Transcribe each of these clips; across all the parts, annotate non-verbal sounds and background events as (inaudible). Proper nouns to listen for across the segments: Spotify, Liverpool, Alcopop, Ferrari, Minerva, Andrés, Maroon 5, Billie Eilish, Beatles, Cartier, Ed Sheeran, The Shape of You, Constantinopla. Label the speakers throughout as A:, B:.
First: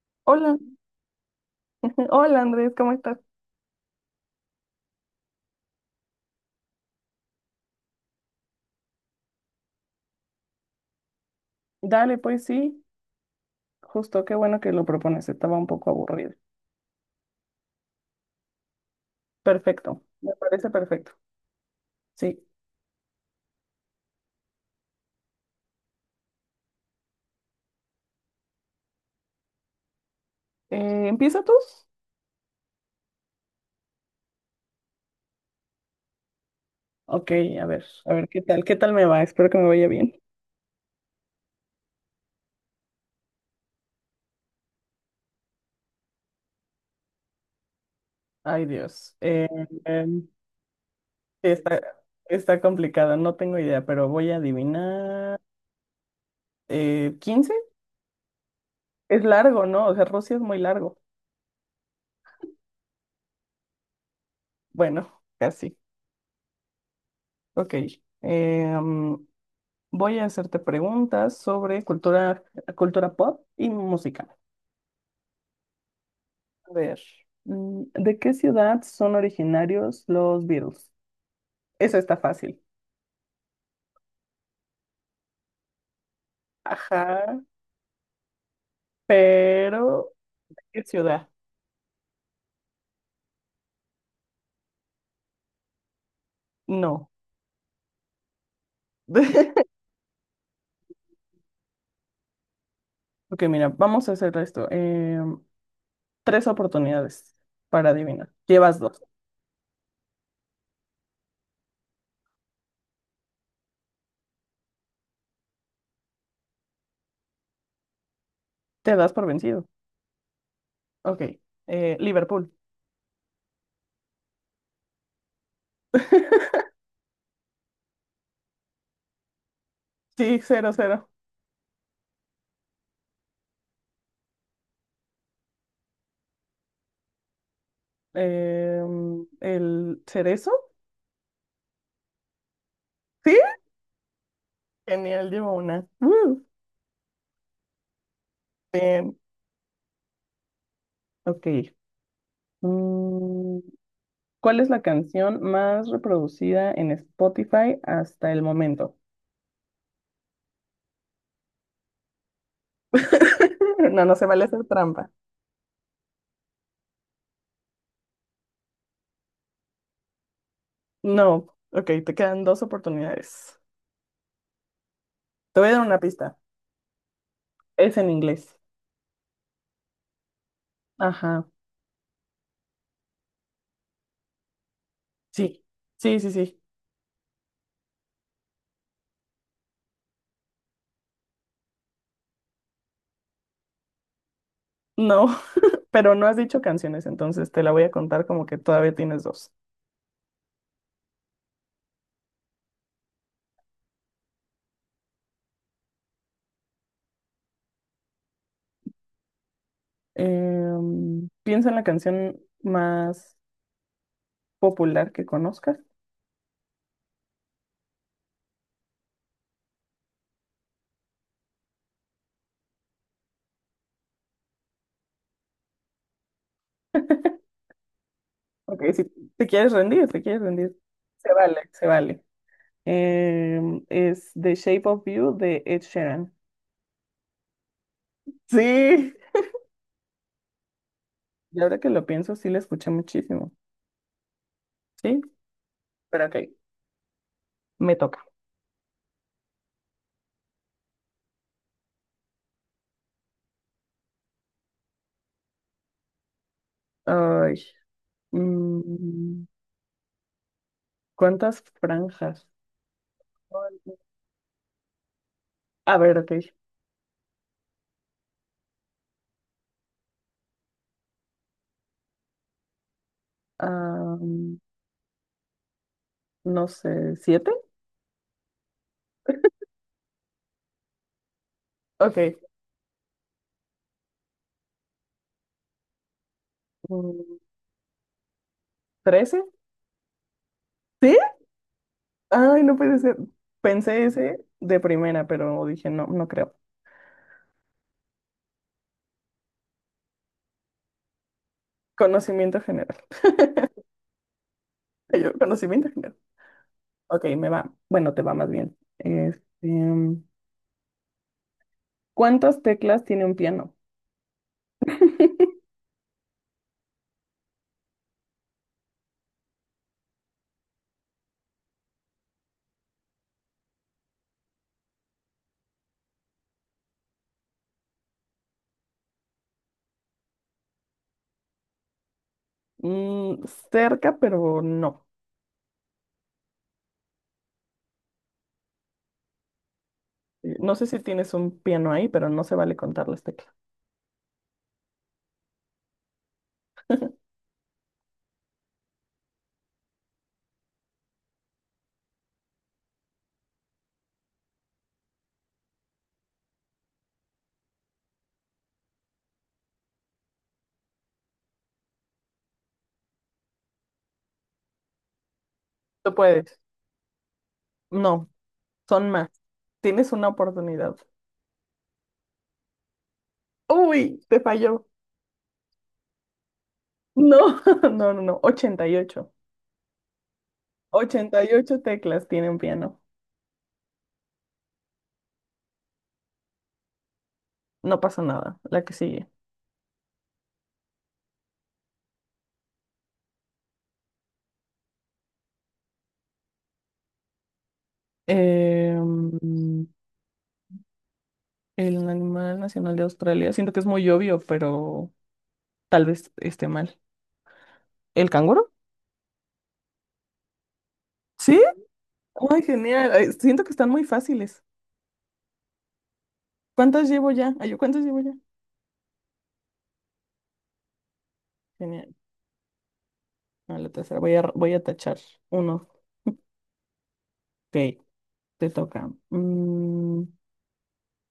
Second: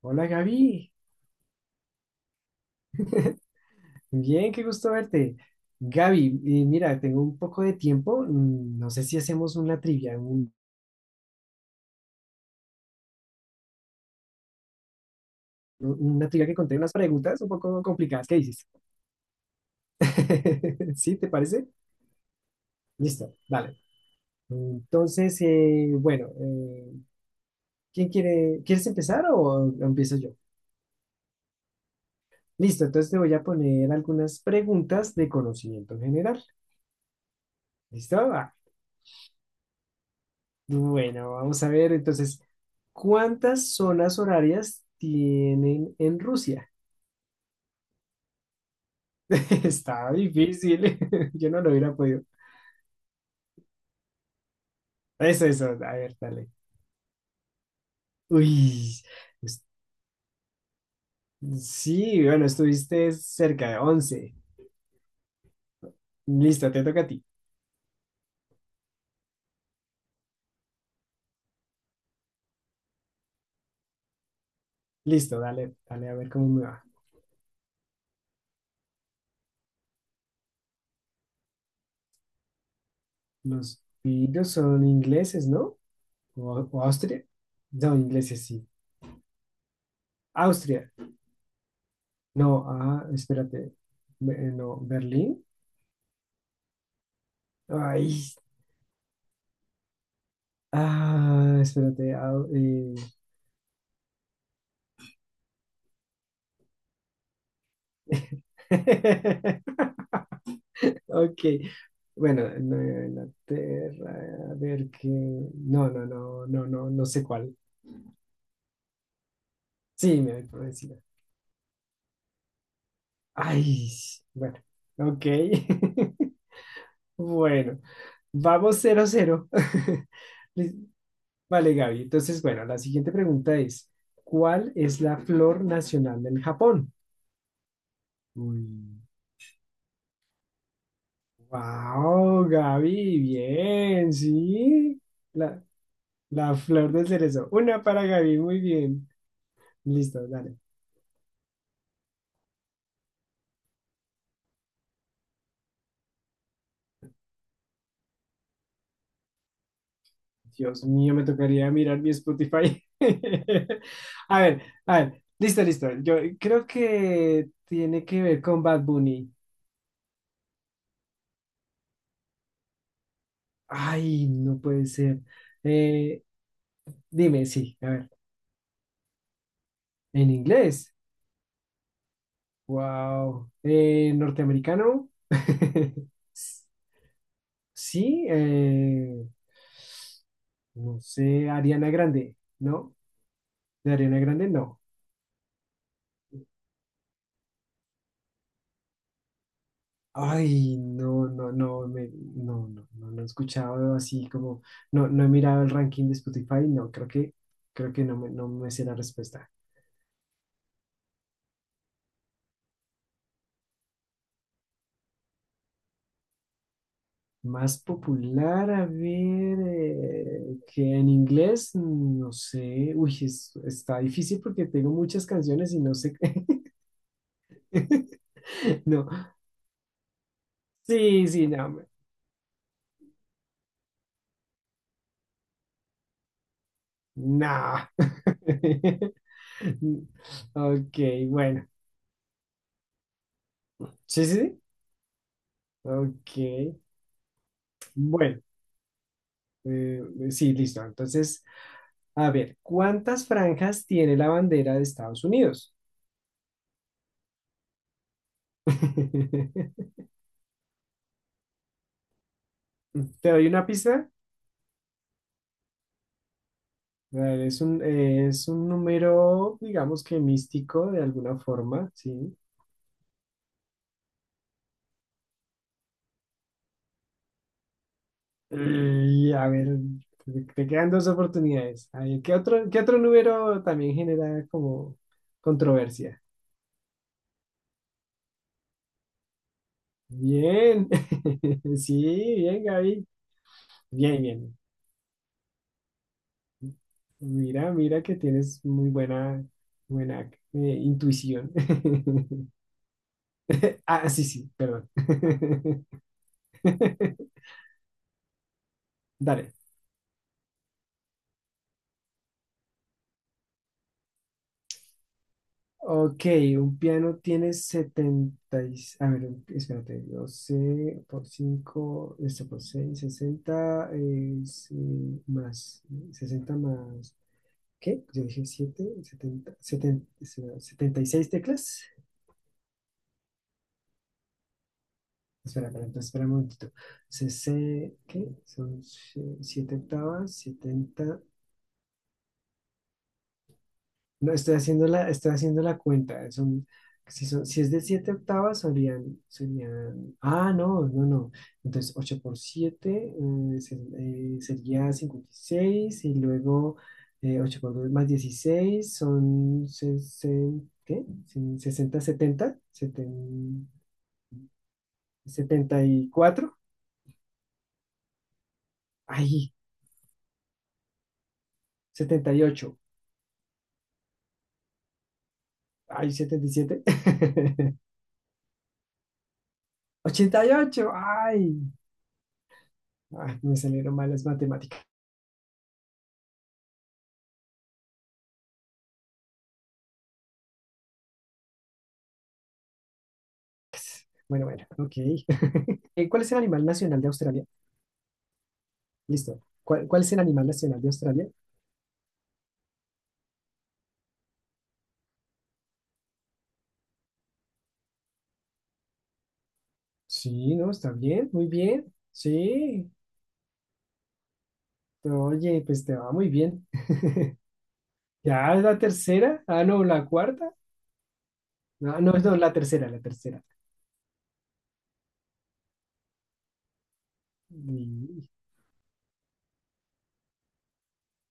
A: Hola
B: Hola,
A: Gaby,
B: (laughs) hola Andrés, ¿cómo estás?
A: (laughs) bien, qué gusto verte. Gaby, mira, tengo un poco de tiempo, no sé si hacemos una trivia,
B: Dale, pues sí, justo qué bueno que lo propones, estaba un poco
A: una
B: aburrido.
A: trivia que conté unas preguntas un poco complicadas, ¿qué dices?
B: Perfecto, me parece
A: (laughs)
B: perfecto.
A: ¿Sí, te parece?
B: Sí.
A: Listo, dale. Entonces, bueno, ¿ quieres empezar o empiezo yo?
B: ¿Empieza tú?
A: Listo, entonces te voy a poner algunas preguntas de conocimiento general.
B: Ok, a
A: ¿Listo?
B: ver, ¿qué
A: Ah,
B: tal? ¿Qué tal me va? Espero que me vaya bien.
A: bueno, vamos a ver entonces, ¿cuántas zonas horarias tienen en Rusia?
B: Ay, Dios,
A: (laughs) Está
B: sí,
A: difícil, (laughs) yo no lo
B: está,
A: hubiera podido.
B: está complicado, no tengo idea, pero voy a adivinar.
A: Eso, a ver, dale.
B: ¿15?
A: Uy,
B: Es
A: es-
B: largo, ¿no? O sea, Rusia es muy largo.
A: sí, bueno, estuviste cerca de 11.
B: Bueno, casi.
A: Listo, te toca a ti.
B: Ok, em, voy a hacerte preguntas sobre cultura, cultura pop y música.
A: Listo, dale, dale, a ver cómo me
B: A
A: va.
B: ver, ¿de qué ciudad son originarios los Beatles? Eso está fácil.
A: Los piros son ingleses, ¿no? ¿O Austria?
B: Ajá,
A: No, ingleses, sí.
B: pero ¿qué
A: Austria.
B: ciudad?
A: No, ah, espérate. No, Berlín.
B: No.
A: Ay,
B: (laughs)
A: ah, espérate.
B: Ok, mira, vamos a hacer esto. Tres oportunidades para adivinar. Llevas dos.
A: (laughs) Ok. Bueno, Nueva Inglaterra. A ver qué. No, no, no, no, no, no sé cuál.
B: Te das por vencido.
A: Sí, me voy por encima.
B: Ok, Liverpool.
A: Ay, bueno. Ok. (laughs) Bueno, vamos cero cero. (laughs)
B: Sí, cero,
A: Liz-
B: cero.
A: Vale, Gaby. Entonces, bueno, la siguiente pregunta es: ¿cuál es la flor nacional del Japón? Uy.
B: ¿El cerezo?
A: Wow, Gaby,
B: Sí.
A: bien, sí.
B: Genial, llevo
A: La,
B: una.
A: La flor de cerezo. Una para Gaby, muy bien.
B: Bien.
A: Listo, dale.
B: Ok. Mm, ¿Cuál es la canción más reproducida en Spotify hasta el momento?
A: Dios mío, me tocaría mirar mi Spotify.
B: (laughs) No, no se
A: (laughs) A
B: vale
A: ver,
B: hacer
A: a
B: trampa.
A: ver. Listo, listo. Yo creo que tiene que ver con Bad Bunny.
B: No. Ok, te quedan dos oportunidades.
A: Ay, no puede ser.
B: Te voy a dar una
A: Eh,
B: pista.
A: dime, sí, a
B: Es
A: ver.
B: en inglés.
A: En inglés.
B: Ajá.
A: Wow. Norteamericano.
B: Sí.
A: (laughs)
B: Sí, sí, sí.
A: S- Sí, no sé, Ariana Grande, ¿no? De Ariana Grande, no.
B: No, (laughs) pero no has dicho canciones, entonces te la voy a contar como que todavía tienes dos.
A: Ay, no, no, no, no, no, no, no he escuchado así como, no, no he mirado el ranking de Spotify, no, creo que no me, no me sé la respuesta.
B: Piensa en la canción más popular que conozcas.
A: Más popular, a ver, que en inglés, no sé, uy, está difícil porque tengo muchas canciones y no sé,
B: Ok,
A: (laughs)
B: si
A: no,
B: te quieres rendir, te quieres rendir.
A: sí,
B: Se
A: sí,
B: vale,
A: no,
B: se vale. Es The Shape of You de Ed Sheeran.
A: no.
B: Sí,
A: (laughs) Ok,
B: y
A: bueno,
B: ahora que lo pienso, sí la escuché muchísimo.
A: sí, sí, sí,
B: Sí, pero ok,
A: ok,
B: me toca.
A: bueno. Sí, listo. Entonces, a ver, ¿cuántas franjas tiene la bandera de Estados Unidos?
B: Ay, mm,
A: (laughs)
B: ¿cuántas franjas?
A: ¿Te doy una pista?
B: A ver, ok.
A: A ver, es un número, digamos que místico de alguna forma, ¿sí?
B: am, no sé, ¿siete?
A: Y a ver, te quedan dos oportunidades. A
B: Ok.
A: ver, ¿ qué otro número también genera como controversia?
B: mm, ¿Trece?
A: Bien,
B: ¿Sí?
A: (laughs) sí,
B: Ay,
A: bien,
B: no puede
A: Gaby.
B: ser. Pensé
A: Bien,
B: ese
A: bien.
B: de primera, pero dije, no, no creo.
A: Mira, mira que tienes muy buena, buena intuición. (laughs)
B: Conocimiento general.
A: Ah, sí, sí, perdón.
B: Ay, yo, conocimiento
A: (laughs)
B: general. Ok, me va. Bueno, te va más bien. Este,
A: Dale.
B: ¿cuántas teclas tiene un piano?
A: Ok, un piano tiene 70 y-. A ver, espérate. 12 por 5, esto por 6, 60 es, sí, más. 60 más. ¿Qué? Yo dije 7, 76 teclas.
B: Mm, cerca, pero no.
A: Espera, espera, entonces, espera un momentito. CC, ¿qué? Son si, 7 octavas,
B: No sé si
A: setenta.
B: tienes un piano ahí, pero no se vale contar las teclas.
A: No, estoy haciendo la cuenta. Son, si es de 7 octavas, serían, serían. Ah, no, no, no. Entonces, 8 por 7 sería 56. Y seis y luego, 8 por 2 más 16 son 60. ¿Qué? Son 60, 70, 70,
B: Tú
A: 74.
B: puedes. No, son más.
A: Ahí,
B: Tienes una oportunidad.
A: 78.
B: Uy, te falló.
A: Ay, (laughs) 77.
B: No, (laughs) no, no, no. 88,
A: 88.
B: ochenta y
A: Ay,
B: ocho teclas tiene un piano.
A: ay, me salieron malas matemáticas.
B: No pasa nada. La que sigue.
A: Bueno, bueno, ok. (laughs) ¿Cuál es el animal nacional de Australia?
B: Eh,
A: Listo.
B: mm,
A: ¿Cuál es el animal nacional de Australia?
B: el animal nacional de Australia. Siento que es muy obvio, pero tal vez esté mal. ¿El canguro?
A: Sí, no, está bien, muy
B: Sí.
A: bien.
B: Ay,
A: Sí.
B: genial. Ay, siento que están muy fáciles.
A: Oye, pues te va muy bien.
B: ¿Cuántas llevo ya? Ay, yo, ¿cuántas llevo ya?
A: Ya es la tercera. Ah, no, la cuarta. No, no,
B: Genial.
A: no, la tercera, la tercera.
B: No, la tercera. Voy a tachar uno. Ok,
A: Y,
B: te toca.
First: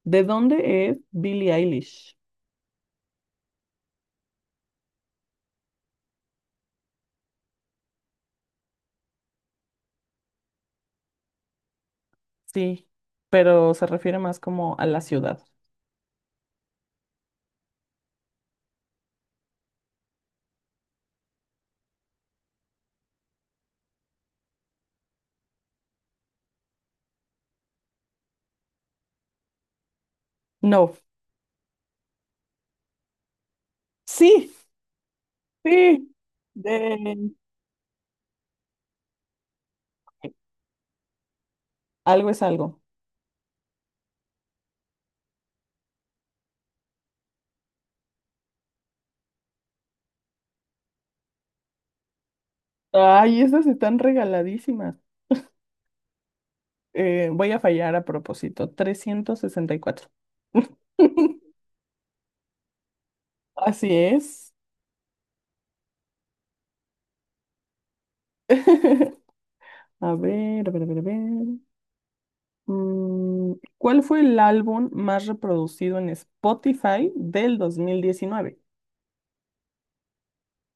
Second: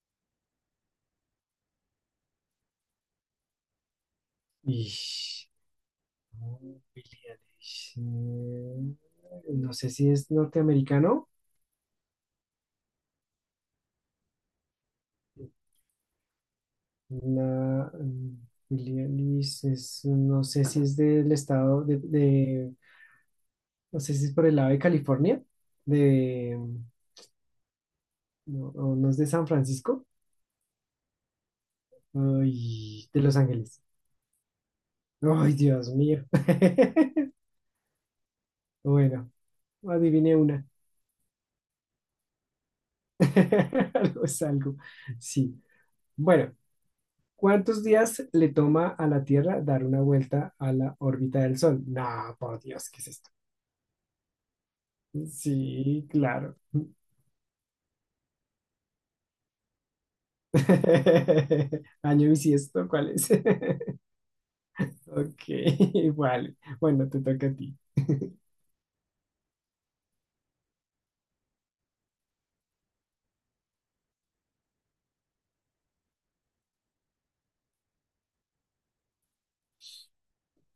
B: ¿De dónde es Billie Eilish?
A: y- no, Billie Eilish. No sé si es norteamericano.
B: Sí, pero se refiere más como a la ciudad.
A: La Helialis es, no sé si es del estado no sé si es por el lado de California, de, no, o no es de San Francisco,
B: No.
A: ay, de Los Ángeles.
B: Sí,
A: Ay, Dios
B: sí.
A: mío.
B: De...
A: (laughs) Bueno, adiviné una.
B: Algo es algo.
A: (laughs) Algo es algo. Sí. Bueno, ¿cuántos días le toma a la Tierra dar una vuelta a la órbita del Sol? No, por Dios, ¿qué es esto?
B: Ay, esas están regaladísimas.
A: Sí, claro.
B: Voy a fallar a propósito. 364. (laughs)
A: (laughs) Año bisiesto, ¿cuál es?
B: Así
A: (laughs)
B: es.
A: Ok, (laughs) vale. Bueno, te toca a ti. (laughs)
B: (laughs) A ver, a ver, a ver, a ver. Mm, ¿Cuál fue el álbum más reproducido en Spotify del 2019?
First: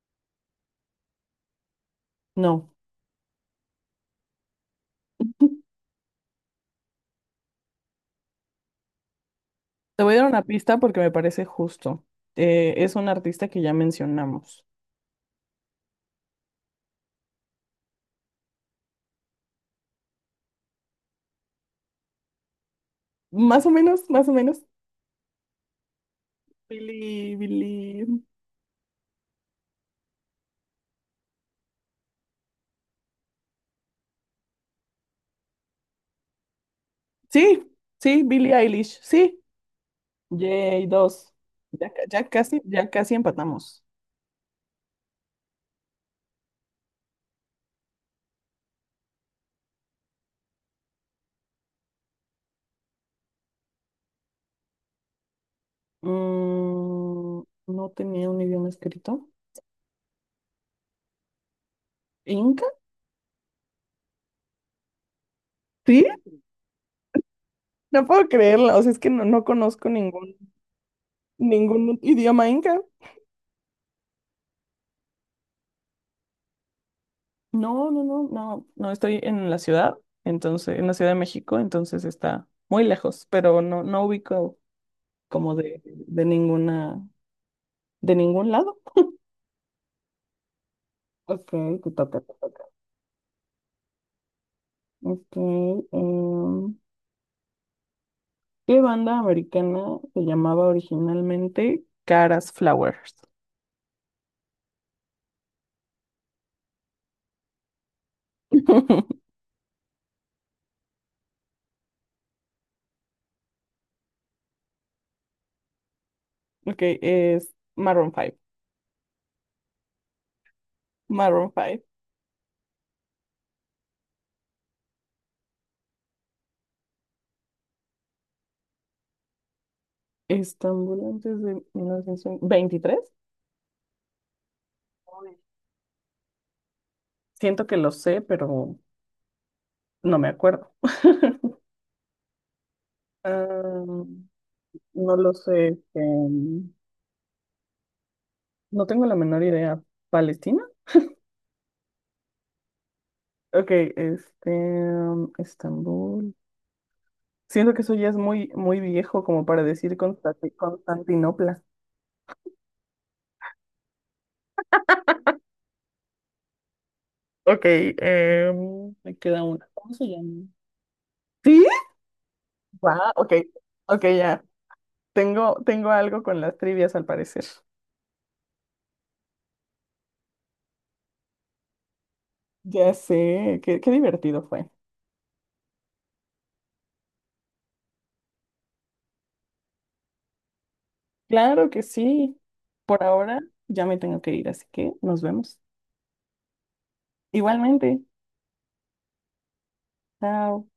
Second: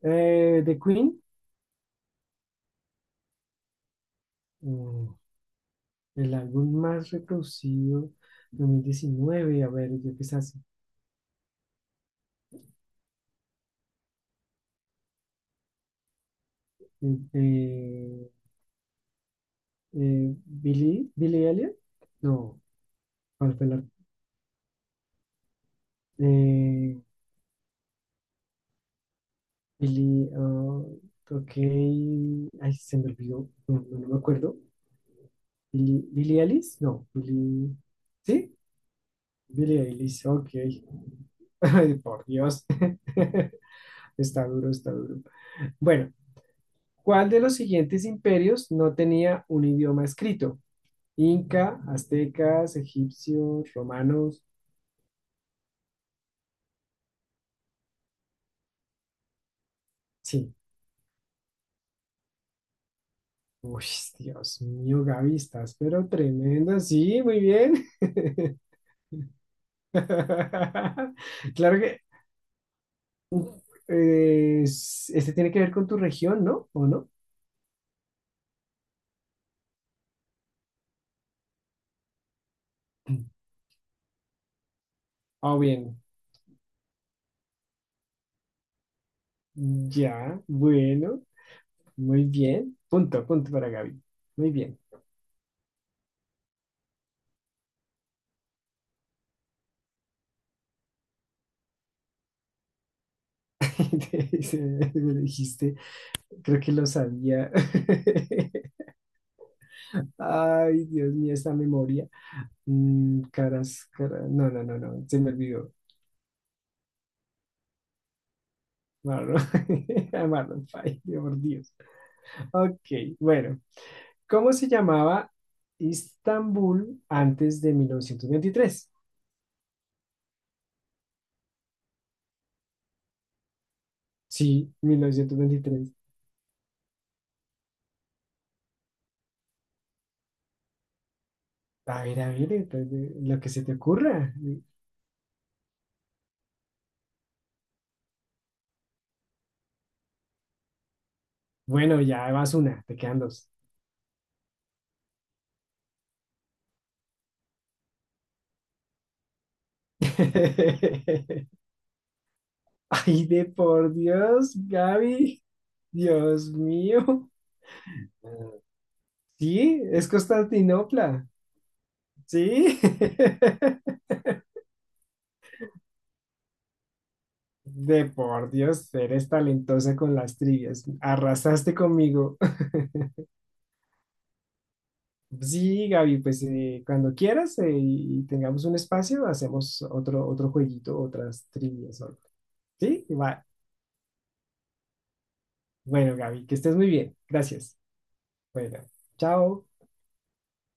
A: The Queen,
B: No.
A: mm, el álbum más reproducido 2019. A ver,
B: (laughs) Te voy
A: yo
B: a
A: qué
B: dar
A: sé.
B: una
A: ¿Hace?
B: pista porque me parece justo. Es un artista que ya mencionamos.
A: Eh, eh, Billy, Billy Elliot? No, ¿cuál
B: Más
A: fue
B: o menos, más o menos.
A: eh,
B: Billie, Billie.
A: Billy, ok. Ay, se me olvidó. No, no, no me acuerdo. Billy, Billy Ellis? No,
B: Sí,
A: Billy.
B: sí, Billie
A: ¿Sí?
B: Eilish. Sí,
A: Billie Eilish, ok.
B: yay, dos.
A: (laughs) Ay, por Dios.
B: Ya casi
A: (laughs)
B: empatamos.
A: Está duro, está duro. Bueno, ¿cuál de los siguientes imperios no tenía un idioma escrito? Inca, aztecas, egipcios, romanos.
B: Mm, no tenía un idioma escrito.
A: Sí.
B: ¿Inca?
A: Uy, Dios mío, Gaby, estás
B: Sí,
A: pero tremenda. Sí, muy bien.
B: no puedo
A: (laughs)
B: creerlo. O sea, es que no conozco ningún,
A: Claro
B: ningún
A: que
B: idioma inca.
A: este tiene que ver con tu región, ¿no? ¿O no?
B: No, no, no, no, no estoy en la ciudad, entonces, en la Ciudad de México, entonces está muy lejos, pero no, no ubico como
A: Ah, bien.
B: de ninguna, de ningún lado.
A: Ya, bueno.
B: Ok, te toca,
A: Muy
B: te toca.
A: bien. Punto, punto para Gaby. Muy bien.
B: Ok, em, ¿qué banda americana se llamaba originalmente Caras Flowers?
A: (laughs) Me lo dijiste, creo que lo sabía. (laughs)
B: (laughs)
A: Ay, Dios mío, esta memoria. Caras, caras. No, no, no, no. Se me olvidó.
B: Ok, es Maroon 5.
A: Marlon, (laughs) a Marlon Fay, por
B: Maroon
A: Dios.
B: 5.
A: Ok, bueno. ¿Cómo se llamaba Istambul antes de 1923?
B: Estambul antes de 1923.
A: Sí, 1923.
B: Siento que lo sé, pero no me acuerdo. (laughs)
A: A ver, entonces, lo que se te
B: Ah,
A: ocurra.
B: no lo sé. Este, no tengo la menor idea. ¿Palestina?
A: Bueno, ya vas una, te quedan dos.
B: Ok, este, Estambul. Siento que eso ya es muy, muy viejo como para decir
A: (laughs)
B: Constantinopla.
A: Ay, de por Dios, Gaby. Dios mío.
B: Ok, em, me queda una.
A: Sí,
B: ¿Cómo se
A: es
B: llama?
A: Constantinopla.
B: ¿Sí?
A: Sí.
B: Va, ok,
A: (laughs)
B: ok, ya. Tengo, tengo algo con las trivias al parecer.
A: De por Dios, eres talentosa con las trivias. Arrasaste conmigo. (laughs)
B: Ya sé, qué, qué divertido fue.
A: Sí, Gaby, pues cuando quieras y tengamos un espacio, hacemos otro, otro jueguito, otras
B: Claro que
A: trivias. O
B: sí. Por
A: Sí,
B: ahora
A: va.
B: ya me tengo que ir, así que nos vemos.
A: Bueno, Gaby, que estés muy bien. Gracias.
B: Igualmente.
A: Bueno, chao.
B: Chao.